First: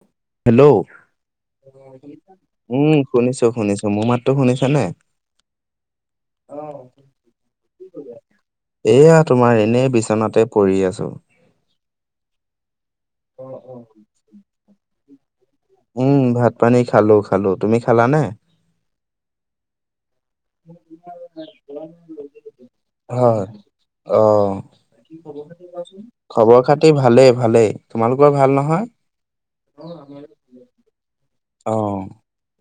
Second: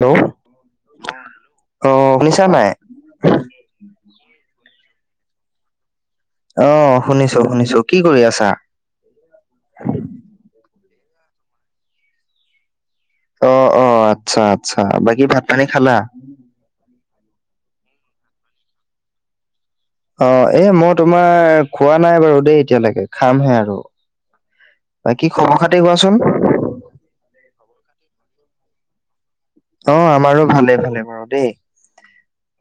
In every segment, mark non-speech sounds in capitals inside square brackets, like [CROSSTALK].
Hello hello অ শুনিছা নাই উম। শুনিছোঁ, শুনিছোঁ। মোৰ মাতটো শুনিছা, নে? অ, শুনিছো, শুনিছো। কি কৰি আছা? এইয়া, তোমাৰ। এনেই বিচনাতে পৰি আছোঁ। অঁ, অঁ। আচ্ছা, আচ্ছা। বাকী, ভাত-পানী খালা? উম ভাত পানী খালোঁ, খালোঁ। তুমি খালা, নে? অঁ, এই। মই, তোমাৰ, খোৱা নাই বাৰু, দেই। এতিয়ালৈকে, হয়। খামহে, আৰু অ বাকী, খবৰ-খাতি কোৱাচোন। খবৰ খাতি ভালেই, ভালেই। তোমালোকৰ ভাল, নহয়? অঁ, আমাৰো ভালে-ভালে বাৰু, দেই। অঁ।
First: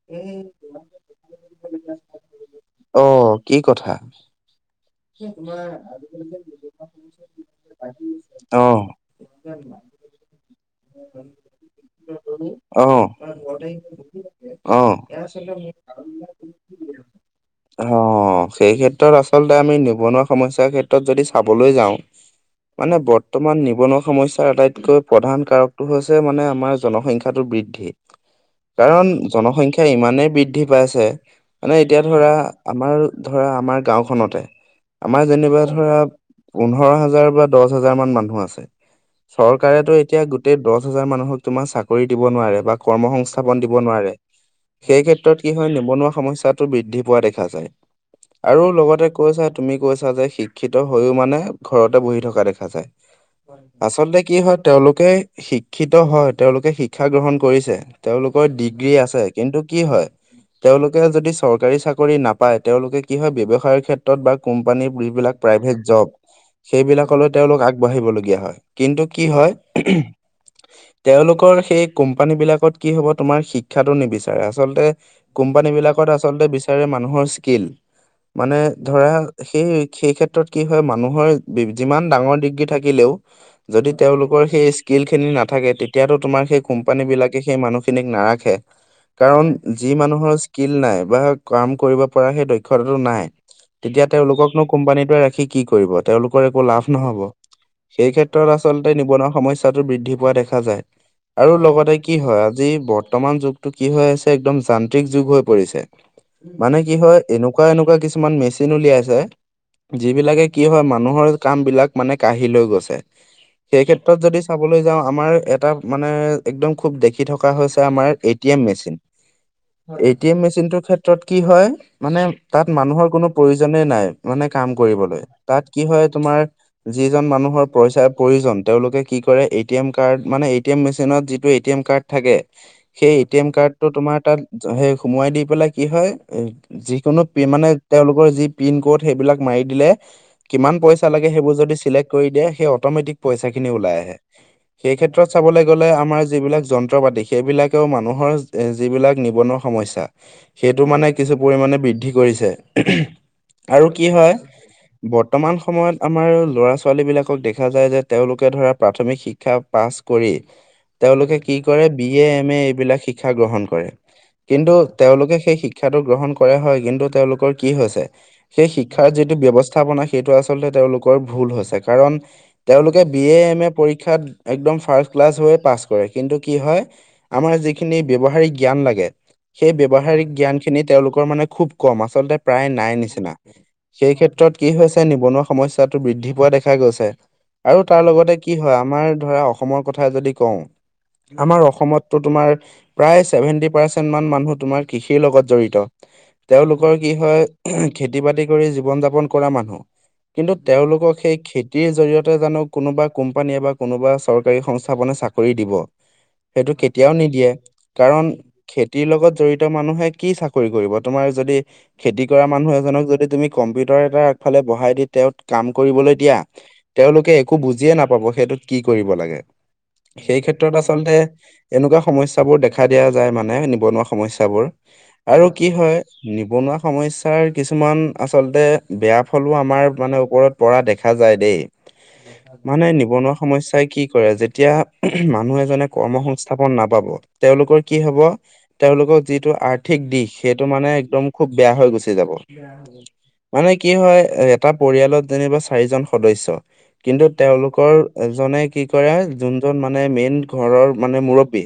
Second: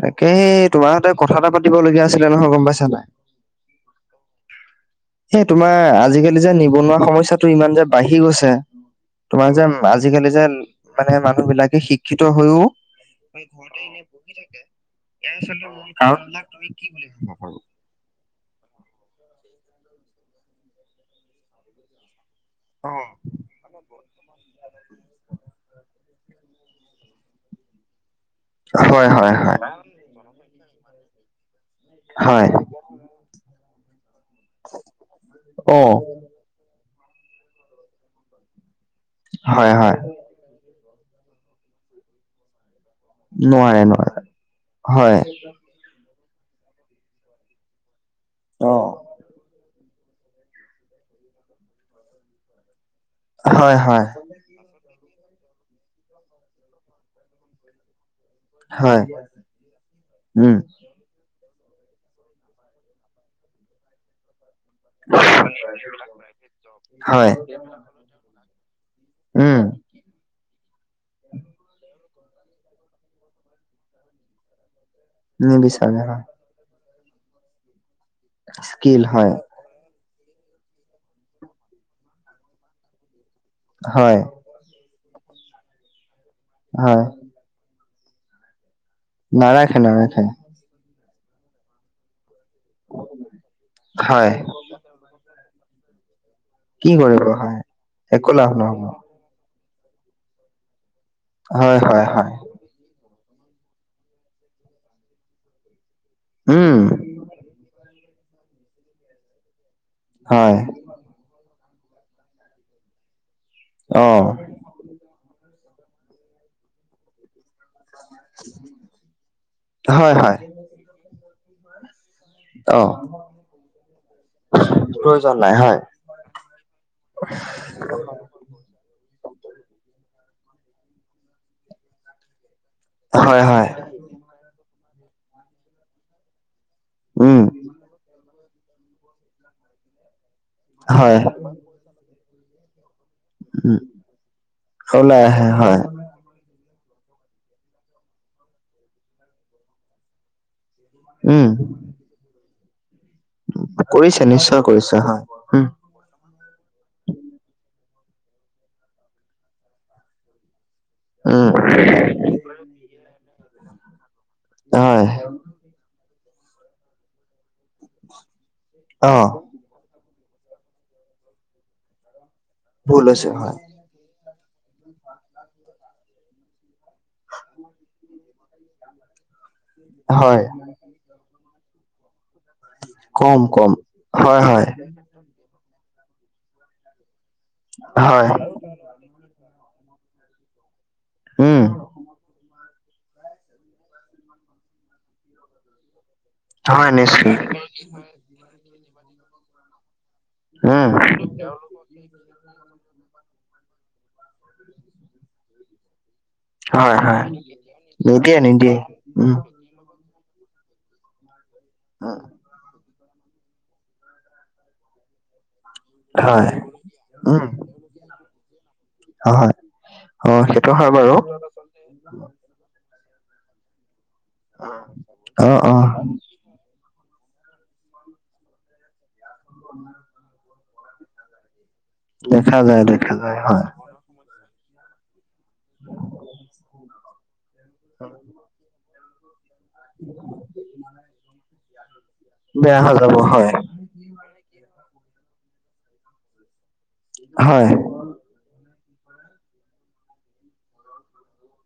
তাকে, সেই, তোমাৰ সৈতে কথা এটা পাতিবলগীয়া আছিলে, নহয়? গম পাইছা, অ নাই? কি কথা [UNINTELLIGIBLE] সেই, তোমাৰ। আজিকালি যে নিবনুৱা সমস্যাটো ইমান যে বাঢ়ি গৈছে, অ তোমাক যে আজিকালি যে, মানে, মানুহবিলাকে শিক্ষিত হয়ও, অ [INAUDIBLE] বহি থাকে। অ ইয়াৰ, আচলতে, মোৰ বিলাক। তুমি কি বুলি ভাব, বাৰু? অঁ, সেই ক্ষেত্ৰত, আচলতে মানে বাৰু অ বৰ্তমান নিবনুৱা সমস্যাৰ আটাইতকৈ প্ৰধান কাৰকটো হৈছে মানে আমাৰ জনসংখ্যাটো বৃদ্ধি। কাৰণ হয় হয় হয় জনসংখ্যা ইমানেই বৃদ্ধি পাইছে। মানে এতিয়া ধৰা হয় আমাৰ ধৰা আমাৰ গাঁওখনতে, আমাৰ যেনিবা অ ধৰা পোন্ধৰ হাজাৰ বা দহ হাজাৰ মান মানুহ আছে। হয় চৰকাৰেটো হয় এতিয়া গোটেই দহ হাজাৰ মানুহক তোমাৰ চাকৰি দিব নোৱাৰে। বা কৰ্ম সংস্থাপন দিব নোৱাৰে। সেই হয় ক্ষেত্ৰত কি হয় নিবনুৱা সমস্যাটো বৃদ্ধি পোৱা দেখা যায়। আৰু অ লগতে কৈছে, তুমি কৈছা যে শিক্ষিত হৈও মানে ঘৰতে বহি থকা দেখা যায়। হয় হয় আচলতে কি হয়। তেওঁলোকে শিক্ষিত হয়। তেওঁলোকে শিক্ষা গ্ৰহণ কৰিছে। তেওঁলোকৰ ডিগ্ৰী হয় আছে। কিন্তু কি হয়, উম তেওঁলোক সেয়া যদি চৰকাৰী চাকৰি নাপায় তেওঁলোকে কি হয় ব্যৱসায়ৰ ক্ষেত্ৰত বা কোম্পানী যিবিলাক, প্ৰাইভেট জব। হয় সেইবিলাকলৈ তেওঁলোক আগবাঢ়িবলগীয়া হয়। কিন্তু কি উম হয়। তেওঁলোকৰ সেই কোম্পানী বিলাকত কি হ'ব, তোমাৰ শিক্ষাটো নিবিচাৰে। আচলতে কোম্পানী নিবিচাৰে বিলাকত হয় আচলতে বিচাৰে মানুহৰ স্কিল। মানে স্কিল ধৰা, হয় সেই, সেই ক্ষেত্ৰ ত্ৰত কি হয় মানুহৰ যিমান ডাঙৰ ডিগ্ৰী থাকিলেও। যদি হয় তেওঁলোকৰ সেই, স্কিল খিনি নাথাকে তেতিয়াতো তোমাৰ সেই, হয় কোম্পানী বিলাকে সেই মানুহখিনিক নাৰাখে। কাৰণ নাৰাখে যি নাৰাখে মানুহৰ স্কিল নাই বা কাম কৰিব পৰা সেই দক্ষতাটো নাই। তেতিয়া হয় তেওঁলোককনো কোম্পানীটোৱে ৰাখি কি কৰিব। তেওঁলোকৰ একো লাভ কি ন'হব। কৰিব হয় সেই একো ক্ষেত্ৰত লাভ নহব আচলতে, নিবনুৱা সমস্যা টো বৃদ্ধি পোৱা দেখা যায়। আৰু লগতে কি হয়, যি বৰ্তমান যুগতটো কি হৈ আছে একদম যান্ত্ৰিক যুগ হৈ পৰিছে। উম মানে কি হয় এনেকুৱা এনেকুৱা কিছুমান মেচিন উলিয়াইছে। যি বিলাকে কি হয় মানুহৰ কাম বিলাক মানে কাঢ়ি লৈ গৈছে। সেই অ ক্ষেত্ৰত যদি চাবলৈ যাওঁ আমাৰ এটা মানে এক্দম খুব দেখি থকা হৈছে। আমাৰ A T M machine. A হয় টি হয় এম মেচিন ৰ ক্ষেত্ৰত কি হয় মানে। তাত অ মানুহৰ কোনো প্ৰয়োজনেই নাই। মানে কাম কৰিবলৈ। প্ৰয়োজন নাই তাত কি হয় তোমাৰ। যিজন মানুহৰ পইচা প্ৰয়োজন তেওঁলোকে কি কৰে এ টি এম কাৰ্ড মানে, এ টি এম মেচিনত যিটো এ টি এম কাৰ্ড থাকে। সেই এ টি হয় এম হয় কাৰ্ডটো তোমাৰ তাত সেই সোমোৱাই দি পেলাই কি হয়। যিকোনো উম মানে তেওঁলোকৰ যি পিন ক'ড সেইবিলাক মাৰি দিলে। কিমান পইচা হয় লাগে সেইবোৰ চিলেক্ট কৰি দিয়ে সেই অট'মেটিক পইচা খিনি উম ওলায়। সেই ওলাই ক্ষেত্ৰত আহে চাবলৈ হয় গ'লে আমাৰ যিবিলাক যন্ত্ৰ-পাতি। সেইবিলাকেও মানুহৰ যিবিলাক নিবনুৱ সমস্যা সেইটো মানে উম কিছুপৰিমানে বৃদ্ধি কৰিছে। আৰু কি কৰিছে হয়, নিশ্চয় কৰিছে হয় বৰ্তমান উম সময়ত আমাৰ ল'ৰা-ছোৱালী বিলাকক দেখা যায় যে, তেওঁলোকে ধৰা প্ৰাথমিক শিক্ষা পাছ কৰি। তেওঁলোকে উম, কি কৰে বি এ, এম এ, এইবিলাক শিক্ষা গ্ৰহণ কৰে। কিন্তু হয় তেওঁলোকে সেই শিক্ষাটো গ্ৰহণ কৰা হয়। কিন্তু তেওঁলোকৰ কি হৈছে। সেই শিক্ষাৰ অ', যিটো ব্যবস্থা স্থাপনা সেইটো আচলতে তেওঁলোকৰ ভুল হৈছে। কাৰণ তেওঁলোকে ভুল বি হৈছে এ, হয়। এম এ, পৰীক্ষাত একদম ফাৰ্ষ্ট ক্লাছ হৈ পাছ কৰে। কিন্তু কি হয় আমাৰ যিখিনি ব্যৱহাৰিক জ্ঞান লাগে। সেই ব্যৱহাৰিক হয়, জ্ঞান খিনি তেওঁলোকৰ মানে খুব কম আচলতে প্ৰায় নাই নিচিনা। কম কম সেই হয় ক্ষেত্ৰত হয় কি হৈছে নিবনুৱা সমস্যা টো বৃদ্ধি পোৱা দেখা গৈছে। আৰু তাৰ হয় লগতে কি হয় আমাৰ ধৰা অসমৰ কথা যদি কওঁ। আমাৰ উম, অসমতটো তোমাৰ প্ৰায় চছেভেন্টি পাৰ্চেন্ট মান মানুহ তোমাৰ কৃষিৰ লগত জড়িত। হয় তেওঁলোকৰ কি নিশ্চয় হয় খেতি বাতি। জীৱন যাপন কৰা মানুহ কিন্তু উম, তেওঁলোকক সেই খেতিৰ জৰিয়তে জানো কোনোবা। কোম্পানীয়ে বা কোনোবা চৰকাৰী সংস্থাপনে চাকৰি দিব? সেইটো হয় কেতিয়াও হয় নিদিয়ে কাৰণ নিদিয়ে নিদিয়ে খেতিৰ লগত উম, জড়িত। মানে কি চাকৰি কৰিব তোমাৰ যদি খেতি কৰা মানুহ এজনক যদি তুমি। কম্পিউটাৰ এটাৰ আগফালে বহাই দি তেওঁক কাম কৰিবলৈ দিয়া হয় তেওঁলোকে উম, একো বুজিয়ে নাপা। পাব সেইটোত কি কৰিব লাগে হয় সেই অ', সেইটো ক্ষেত্ৰত হয় আচলতে বাৰু এনেকুৱা সমস্যাবোৰ দেখা দিয়া যায় মানে নিবনুৱা সমস্যাবোৰ আৰু অ', কি অ', হয় নিবনুৱা সমস্যাৰ কিছুমান আচলতে বেয়া ফলো আমাৰ মানে ওপৰত পৰা দেখা যায় দেই দেখা যায় মানে দেখা নিবনুৱা যায় হয়। সমস্যাএ কি কৰে যেতিয়া মানুহ এজনে কৰ্ম সংস্থাপন নাপাব তেওঁলোকৰ কি হব তেওঁলোকক। যিটো আৰ্থিক দিশ সেইটো মানে একদম খুব বেয়া হৈ গুচি যাব বেয়া হৈ যাব হয় মানে। কি হয় এটা পৰিয়ালত যেনিবা চাৰিজন সদস্য কিন্তু হয় তেওঁলোকৰ। এজনে কি কৰে যোনজন মানে মেইন ঘৰৰ মানে মুৰব্বী।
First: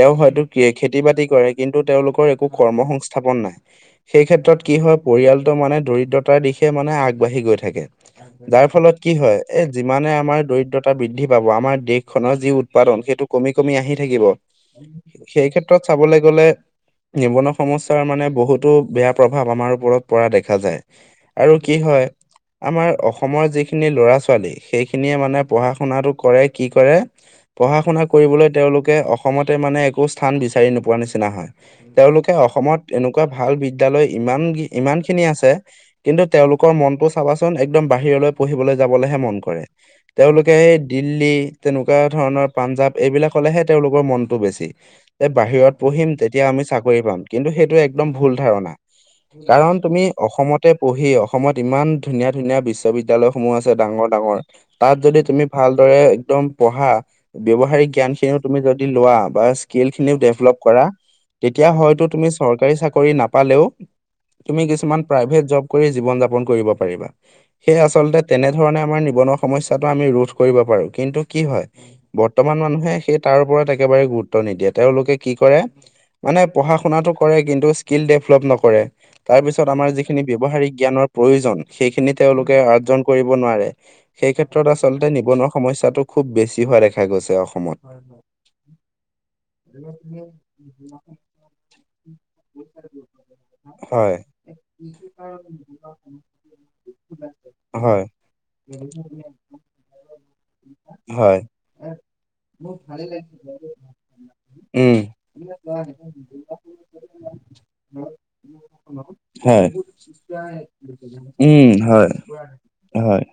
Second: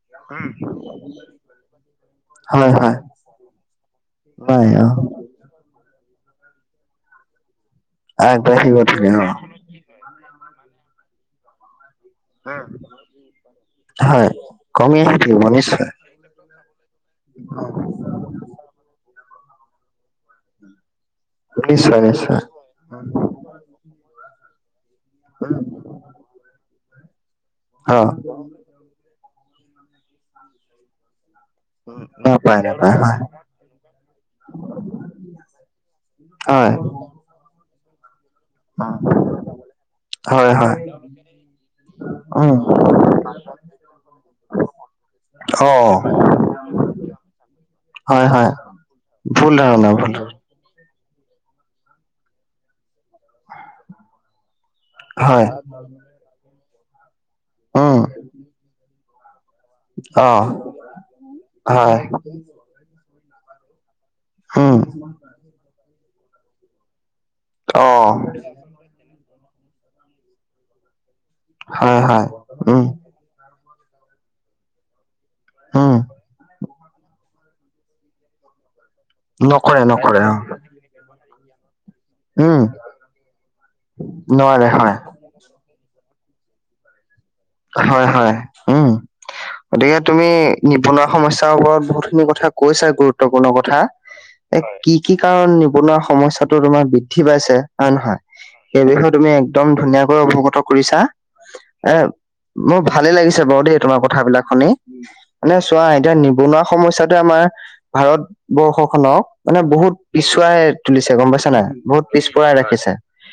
তেওঁ হয়তো খেতি বাতি কৰে কিন্তু তেওঁলোকৰ একো হয় কৰ্ম হয় সংস্থাপন নাই। সেই নাই ক্ষেত্ৰত কি অ', হয় পৰিয়ালটো মানে দৰিদ্ৰতাৰ দিশে মানে আগবাঢ়ি গৈ থাকে। যাৰ আগবাঢ়ি গৈ ফলত থাকে কি অ', হয় এ যিমানে আমাৰ দৰিদ্ৰতা বৃদ্ধি পাব আমাৰ দেশ। খনৰ যি উৎপাদন সেইটো কমি কমি আহি থাকিব। হয় কমি আহি থাকিব সেই ক্ষেত্ৰত নিশ্চয় চাবলৈ গলে। নিবনুৱা সমস্যাৰ মানে বহুতো বেয়া প্ৰভাৱ আমাৰ ওপৰত পৰা দেখা যায়। আৰু কি নিশ্চয় হয় নিশ্চয় আমাৰ অসমৰ যিখিনি ল'ৰা ছোৱালী। সেইখিনিয়ে মানে পঢ়া শুনাাতটো কৰে কি কৰে পঢ়া শুনা অ', কৰিবলৈ। তেওঁলোকে অসমতে মানে একো স্থান বিচাৰি নোপোৱাৰ নিচিনা হয়। তেওঁলোকে নাপায় অসমত নাপায় হয় এনেকুৱা ভাল বিদ্যালয় ইমান ইমান খিনি আছে। কিন্তু তেওঁলোকৰ হয়। মনটো চাবাচোন একদম বাহিৰলৈ পঢ়িবলৈ যাবলৈহে মন কৰে। হয় তেওঁলোকে সেই হয় দিল্লী তেনেকুৱা ধৰণৰ উম পাঞ্জাৱ এইবিলাক হলেহে তেওঁলোকৰ মনটো বেছি। যে অ বাহিৰত পঢ়িম তেতিয়া আমি চাকৰি পাম কিন্তু সেইটো একদম হয় ভুল হয় ধাৰণা। ভুল কাৰণ ধাৰণা তুমি ভুল অসমত। পঢ়ি অসমত ইমান ধুনীয়া ধুনীয়া বিশ্ববিদ্যা লয়সমূহ আছে ডাঙৰ ডাঙৰ। তাত যদি তুমি হয় ভালদৰে এক্দম পঢ়া ব্যৱহাৰিক উম জ্ঞান খিনিও তুমি যদি। লোৱা বা স্কিল খিনিও অ ডেভলপ কৰা তেতিয়া হয় হয়তো তুমি চৰকাৰী চাকৰি নাপালেও। তুমি উম কিছুমান প্ৰাইভেট জব কৰি জীৱন যাপন কৰিব পাৰিবা। সেই অ আচলতে তেনেধৰণে আমাৰ নিবনুৱা সমস্যায়াটো আমি ৰোধ কৰিব পাৰো কিন্তু। কি হয় হয় বৰ্তমান উম মানুহে সেই তাৰ ওপৰত একেবাৰে গুৰুত্ব নিদিয়ে তেওঁলোকে। কি কৰে উম মানে পঢ়া শুনাটো কৰে কিন্তু স্কিল ডভলপ নকৰে। তাৰ পিছত নকৰে আমাৰ নকৰে যিখিনি অ ব্যৱহাৰিক জ্ঞানৰ প্ৰয়োজন সেইখিনি তেওঁলোকে উম অৰ্জন কৰিব নোৱাৰে। এই নোৱাৰে ক্ষেত্ৰত হয় আচলতে নিবনুৱা সমস্যাটো খুব বেছি হোৱা দেখা গৈছে। অসমত। হয় হয় উম। গতিকে তুমি নিবনুৱা সমস্যাৰ ওপৰত বহুতখিনি কথা কৈছা গুৰুত্বপূৰ্ণ কথা। হয়, এ কি কি কাৰণ নিবনুৱা সমস্যাটো তোমাৰ বৃদ্ধি পাইছে হয়ে হয়, নহয়? সেই বিষয়ে তুমি একদম ধুনীয়াকৈ অৱগত কৰিছা হয়, এ। মোৰ ভালে লাগিছে বাৰু দেই তোমাৰ কথাবিলাক শুনি উম, মানে চোৱা এতিয়া নিবনুৱা সমস্যাতে আমাৰ। ভাৰতবৰ্ষ খনক মানে হয়। বহুত পিছুৱাই তুলিছে গম পাইছা নে উম, বহুত হয়, পিছ। পৰাই ৰাখিছে হয়।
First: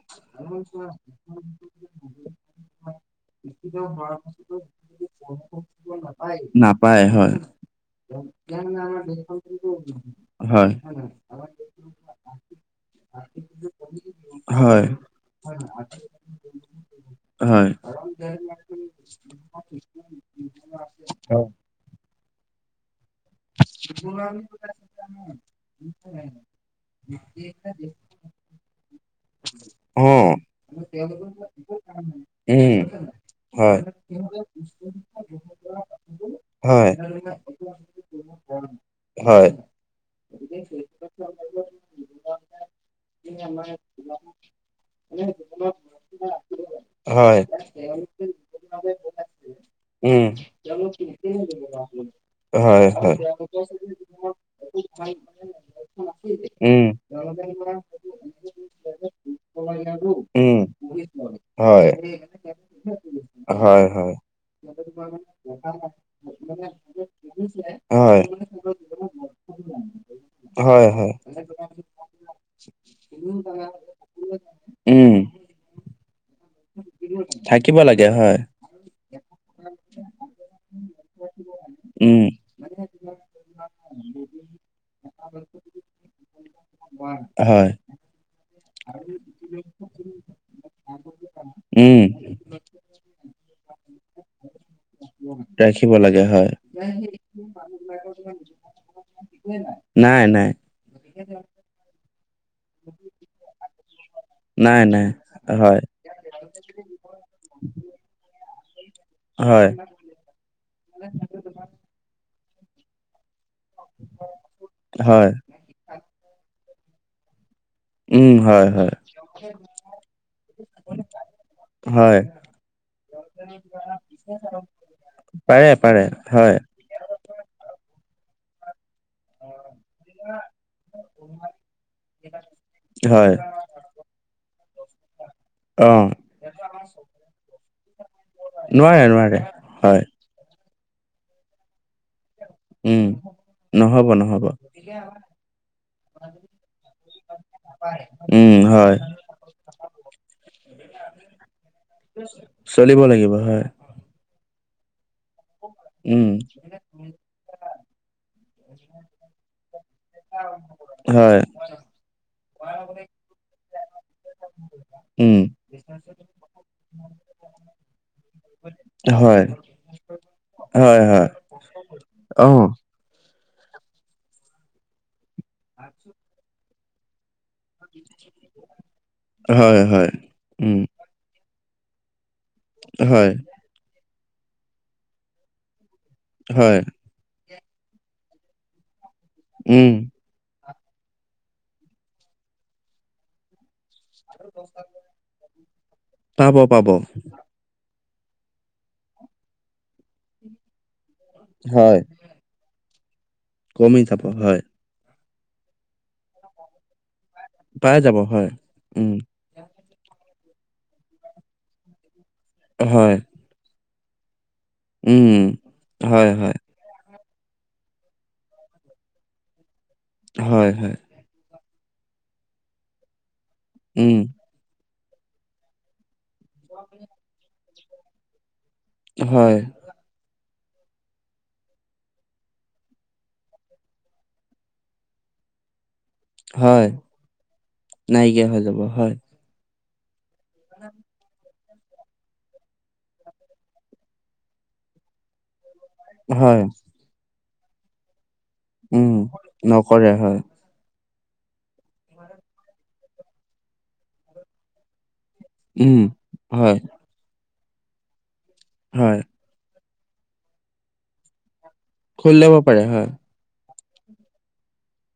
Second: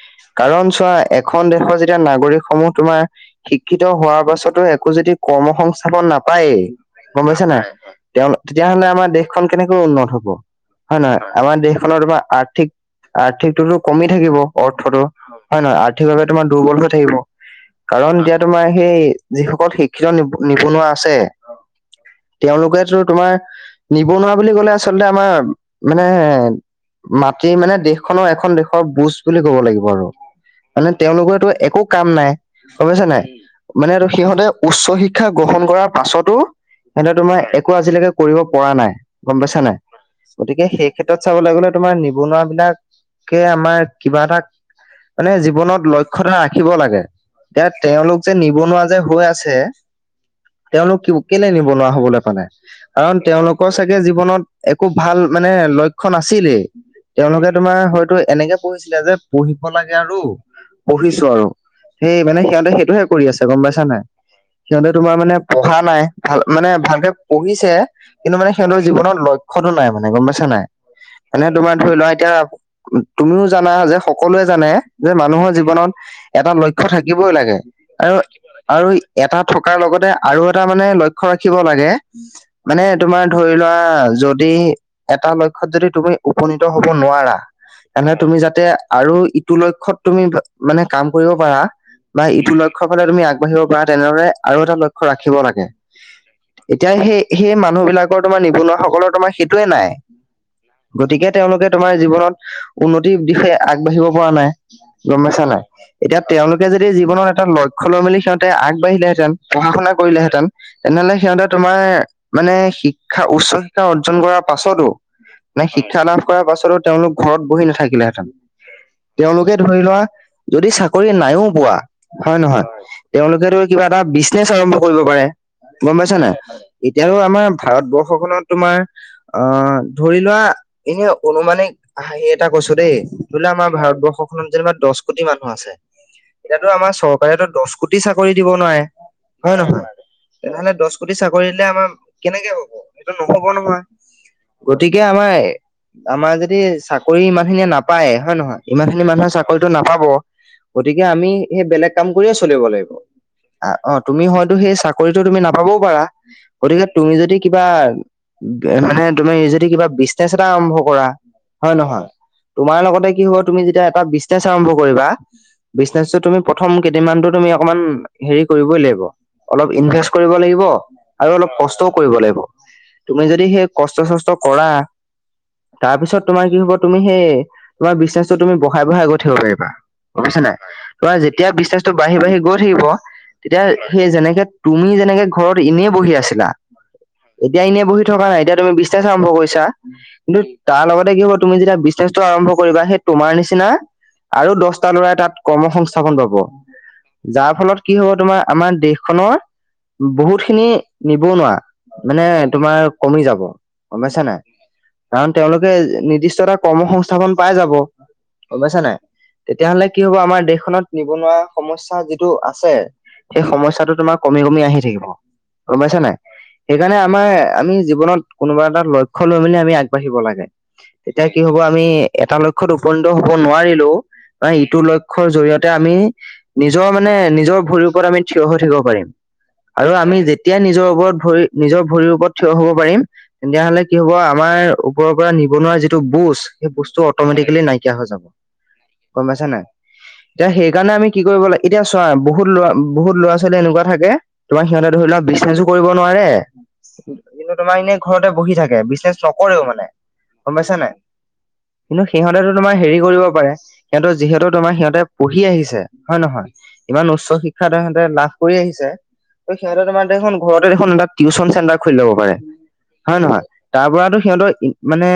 কাৰণ চোৱা এখন দেশৰ যেতিয়া নাগৰিক সমূহ তোমাৰ। শিক্ষিত হোৱাৰ পাছতো একো যদি কৰ্ম সংস্থাপন নাপায়েই নাপায় গম হয়, পাইছা না? তেওঁ তেতিয়াাহলে আমাৰ দেশখন কেনেকৈ উন্নত হ'ব হয় নে নহয় আমাৰ দেশখননৰ তোমাৰ আৰ্থিক আৰ্থিকটোতো কমি থাকিব হয়, অৰ্থটো হয়ে নহয়, আৰ্থিকভাৱে তোমাৰ দুৰ্বল হৈ থাকিব হয়, কাৰণ এতিয়া তোমাৰ সেই যিস শিক্ষিত নিবনুৱা আছে তেওঁলোকেতো তোমাৰ নিবনুৱা বুলি ক'লে আচলতে আমাৰ মানে মাটি মানে, দেশখনৰ এখন দেশৰ বুজ বুলি ক'ব লাগিব আৰু অ', মানে, তেওঁলোকৰটো একো কাম নাই, উম, গম পাইছা নাই। হয়। মানেটো সিহঁতে উচ্চ শিক্ষা গ্ৰহণ কৰাৰ পাছতো, হয়। সিহঁতে তোমাৰ একো আজিলৈকে কৰিব পৰা নাই, গম হয়, পাইছা নাই। গতিকে সেই ক্ষেত্ৰত চাবলৈ গ'লে তোমাৰ নিবনুৱা বিলাক কে আমাৰ কিবা এটা মানে জীৱনত লক্ষয়তা ৰাখিব লাগে হয়, ইয়াত। তেওঁলোক যে নিবনুৱা যে হৈ আছে। উম। তেওঁলোক কেলে নিবনুৱা হবলৈ পালে, হয় কাৰণ হয় তেওঁলোকৰ চাগে জীৱনত একো ভাল মানে লক্ষ্য নাছিলেই, উম তেওঁলোকে তোমাৰ হয়তো এনেকে পঢ়িছিলে যে পঢ়িব লাগে আৰু, উম পঢ়িছো আৰু, হয় সেই মানে সিহঁতে সেইটোহে কৰি আছে গম পাইছা হয় নাই। হয় সিহঁতে তোমাৰ মানে পঢ়া নাই, ভাল মানে ভালকে পঢ়িছে। হয় কিন্তু মানে সিহঁতৰ জীৱনত লক্ষ্যতো নাই মানে গম পাইছা নাই, হয় হয় মানে তোমাৰ ধৰি লোৱা এতিয়া তুমিও জানা যে সকলোৱে জানে, যে উম মানুহৰ জীৱনত এটা লক্ষ্য থাকিবই লাগে। থাকিব আৰু হয় আৰু এটা থকাৰ লগতে আৰু এটা মানে লক্ষ্য ৰাখিব লাগে। উম মানে তোমাৰ ধৰি লোৱা যদি, এটা লক্ষ্যত যদি তুমি উপনীত হব নোৱাৰা, হয় তেনে তুমি যাতে আৰু ইটো লক্ষ্যত তুমি মানে কাম কৰিব পাৰা উম বা ইটো লক্ষ্যৰ ফালে তুমি আগবাঢ়িব পাৰা তেনেদৰে আৰু এটা লক্ষ্য ৰাখিব লাগে। ৰাখিব লাগে হয় এতিয়া সেই সেই মানুহবিলাকৰ তোমাৰ নিবনুৱাসকলৰ তোমাৰ সেইটোয়ে নাই। গতিকে তেওঁলোকে তোমাৰ জীৱনত উন্নতিৰ দিশে আগবাঢ়িব পৰা নাই। গম পাইছা নে নাই হয় এতিয়া তেওঁলোকে যদি জীৱনত এটা ল লক্ষ্য লম বুলি সিঁহতে আগবাঢ়িলেঁতেন হয় পঢ়া-শুনা কৰিলেহেঁতেন তেনেহলে সিহঁতে তোমাৰ মানে শিক্ষা উচ্চ শিক্ষা অৰ্জন কৰাৰ পাছতো হয়। নাই শিক্ষালাভ কৰাৰ পাছতো তেওঁলোক ঘৰত বহি নাথাকে। থাকিলেহেঁতেন উম হয় হয় তেওঁলোকে ধৰি লোৱা যদি চাকৰি নাইও পোৱা হয় নে নহয়। তেওঁলোকেতো কিবা এটা বিজনেচ আৰম্ভ কৰিব পাৰে, গম পাৰে পাইছ নে। হয় এতিয়াতো আমাৰ ভাৰতবৰ্ষখনত তোমাৰ আহ ধৰি লোৱা এনে অনুমানিক হাঁহি এটা কৈছো দেই, হয় বোলে আমাৰ ভাৰতবৰ্ষক জিলাত দহ কোটি মানুহ আছে অ এতিয়াতো আমাৰ চৰকাৰে দহ কোটি চাকৰি দিব নোৱাৰে হয় নে নহয়। তেনেহলে দহ কোটি চাকৰি দিলে আমাৰ কেনেকে হ'ব। উম, সেইটো নহ'ব নহয় নহব ন। গতিকে আমাৰ এ আমাৰ যদি চাকৰি ইমান খিনিয়ে নাপায় হয় উম হয় নে নহয়। গতিকে আমি এই বেলেগ কাম কৰিয়ে চলিব লাগিব, আহ। অ, তুমি হয়তো সেই চাকৰিতটো তুমি নাপাবও পাৰা উম গতিকে তুমি যদি কিবা, মানে তুমি যদি কিবা বি নেচ এটা আৰম্ভ কৰা হয় নে নহয়। তোমাৰ লগতে কি হ'ব তুমি যেতিয়া এটা বিজনেচ আৰম্ভ কৰিবা। উম মানতো তুমি অকণমান হেৰি কৰিবই লাগিব, হয় অলপ ইনভেস্ট কৰিব লাগিব হয় হয় আৰু। অলপ কষ্টও কৰিব লাগিব। অ তুমি যদি সেই কষ্ট-চষ্ট কৰা। তাৰ পিছত তোমাৰ কি হ'ব তুমি সেই তোমাৰ বিজনেছো তুমি বঢ়ায় বঢ়ায় গৈ থাকিব পাৰিবা হয় হয় বুজিছা নে নাই। উম বা যেতিয়া বিজনেছটো বাঢ়ি বাঢ়ি গৈ থাকিব, হয় তেতিয়া সেই যেনেকে তুমি যেনেকে ঘৰত এনেই বহি আছিলা হয় এতিয়া এনেই বহি থকা নাই, এতিয়া তুমি বিজনেছ আৰম্ভ কৰিছা। উম কিন্তু তাৰ লগতে কি হ'ব তুমি যেতিয়া বিজনেচটো আৰম্ভ কৰিবা সেই তোমাৰ নিচিনা আৰু দহটা ল'ৰাই তাত কৰ্ম সংস্থাপন পাব। যাৰ ফলত কি হব তোমাৰ আমাৰ দেশখনৰ বহুত খিনি নিবনুৱা হয় মানে তোমাৰ কমি যাব গম কমি পাইছা যাব নে নাই? হয় কাৰণ তেওঁলোকে নিৰ্দিষ্ট এটা কৰ্ম সংস্থাপন পাই যাব গম পাইছা নে নাই? তেতিয়াাহ'লে কি হব আমাৰ দেশখনত নিবনুৱা সমস্যা যিটো আছে হয় সেই সমস্যাটো তোমাৰ কমি কমি আহি থাকিব উম গম পাইছা নে নাই? হয় হয় সেইকাৰণে আমাৰ আমি জীৱনত কোনোবা এটা লক্ষ্য লৈ মেলি আমি আগবাঢ়িব লাগে হয় হয় এতিয়া কি হব আমি এটা লক্ষ্যত উপনীত হব নোৱাৰিলেও উম বা ইটো লক্ষ্যৰ জৰিয়তে আমি নিজৰ মানে নিজৰ ভৰিৰ ওপৰত আমি থিয় হৈ থাকিব পাৰিম। হয়। আৰু আমি যেতিয়া নিজৰ ওপৰত-ভৰি নিজৰ ভৰিৰ ওপৰত থিয় হব পাৰিম তেতিয়া হ'লে কি হব আমাৰ ওপৰৰ পৰা নিবনুৱা যিটো বুজ সেই হয় বুজটো অটমেটিকেলি নাইকিয়া হৈ যাব হৈ যাব হয় গম পাইছা নাই? এতিয়া সেইকাৰণে আমি কি কৰিব লাগে এতিয়া চোৱা বহুত লৰা বহুত লৰা ছোৱালী এনেকুৱা থাকে তোমাৰ সিহঁতে ধৰি লোৱা বি কৰিব নোৱাৰে হয় কিন্তু তোমাৰ এনে ঘৰতে বহি থাকে। উম বিশ্বাস নকৰেও মানে নকৰে হয় গম পাইছা নে নাই? কিন্তু সিহঁতেটো তোমাৰ হেৰি কৰিব পাৰে, সিহঁতৰ যিহেতু তোমাৰ সিহঁতে পঢ়ি আহিছে। উম হয় নহয় হয় ইমান উচ্চ শিক্ষা তাহেতে লাভ কৰি আহিছে। হয় ত', সিহঁতে তোমাৰ দেখোন ঘৰতে দেখোন এটা টিউচন চেণ্টাৰ খুলি ল'ব পাৰে হয় নে নহয়? তাৰ পৰাতো সিহঁতৰ মানে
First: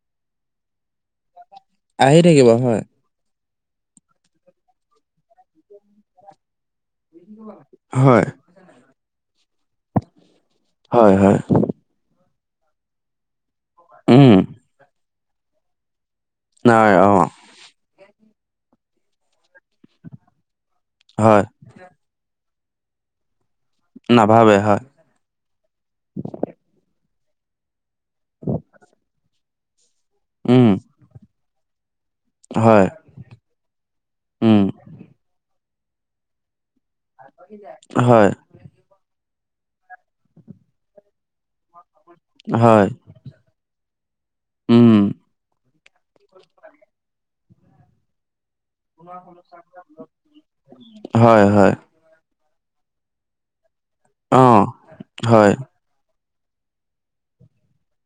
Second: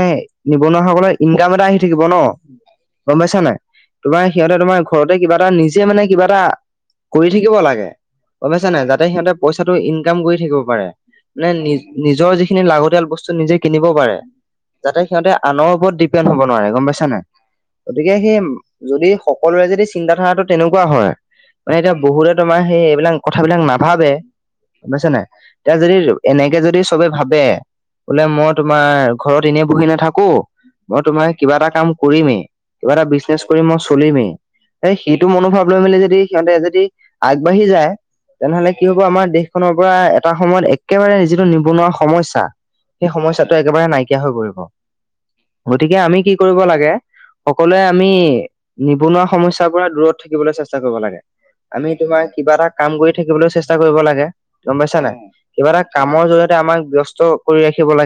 নিবনুৱাসকলৰ ইনকাম এটা আহি থাকিব ন? গম পাইছা নাই তোমাৰ সিহঁতে তোমাৰ ঘৰতে কিবা এটা নিজে মানে কিবা এটা কৰি থাকিব লাগে। হয় গম পাইছা নে নাই যাতে সিহঁতে পইচাটো ইনকাম কৰি থাকিব পাৰে হয় হয় মানে নি নিজৰ যিখিনি লাগতিয়াল বস্তু নিজে কিনিব পাৰে উম যাতে সিহঁতে আনৰ ওপৰত ডিপেণ্ড হ'ব নোৱাৰে গম পাইছা নাই, গতিকে সেই যদি সকলোৰে যদি চিন্তা ধাৰা তেনেকুৱা হয় মানে এতিয়া বহুতে তোমাৰ সেই এইবিলাক কথা বিলাক না নাভাবে গম পাইছা নে নাই? এতিয়া যদি এনেকে যদি চবে ভাবে বোলে মই তোমাৰ ঘৰত এনেই বহি নাথাকোঁ কো, উম মই তোমাৰ কিবা এটা কাম কৰিমে হয় কিবা এটা বিজনেচ কৰি মই চলিমেই উম এইটো মনোভাৱ লৈ মেলি যদি সিহঁতে যদি আগবাঢ়ি যায় হয় তেনেহ'লে কি হব আমাৰ দেশ দেশখনৰ পৰা এটা সময়ত একেবাৰে যিটো নিবনুৱা সমস্যা হয় সেই সমস্যাটো একেবাৰে নাইকিয়া হৈ পৰিব উম গতিকে আমি কি কৰিব লাগে সকলোৱে আমি নিবনুৱা সমস্যা দূৰত থাকিবলৈ চেষ্টা কৰিব লাগে হয় হয় আমি তোমাৰ কিবা এটা কাম কৰি থাকিবলৈ চেষ্টা কৰিব লাগে। অ গম পাইছা নাই হয় কিবা এটা কামৰ জৰিয়তে আমাক ব্যস্ত কৰি ৰাখিব লাগে।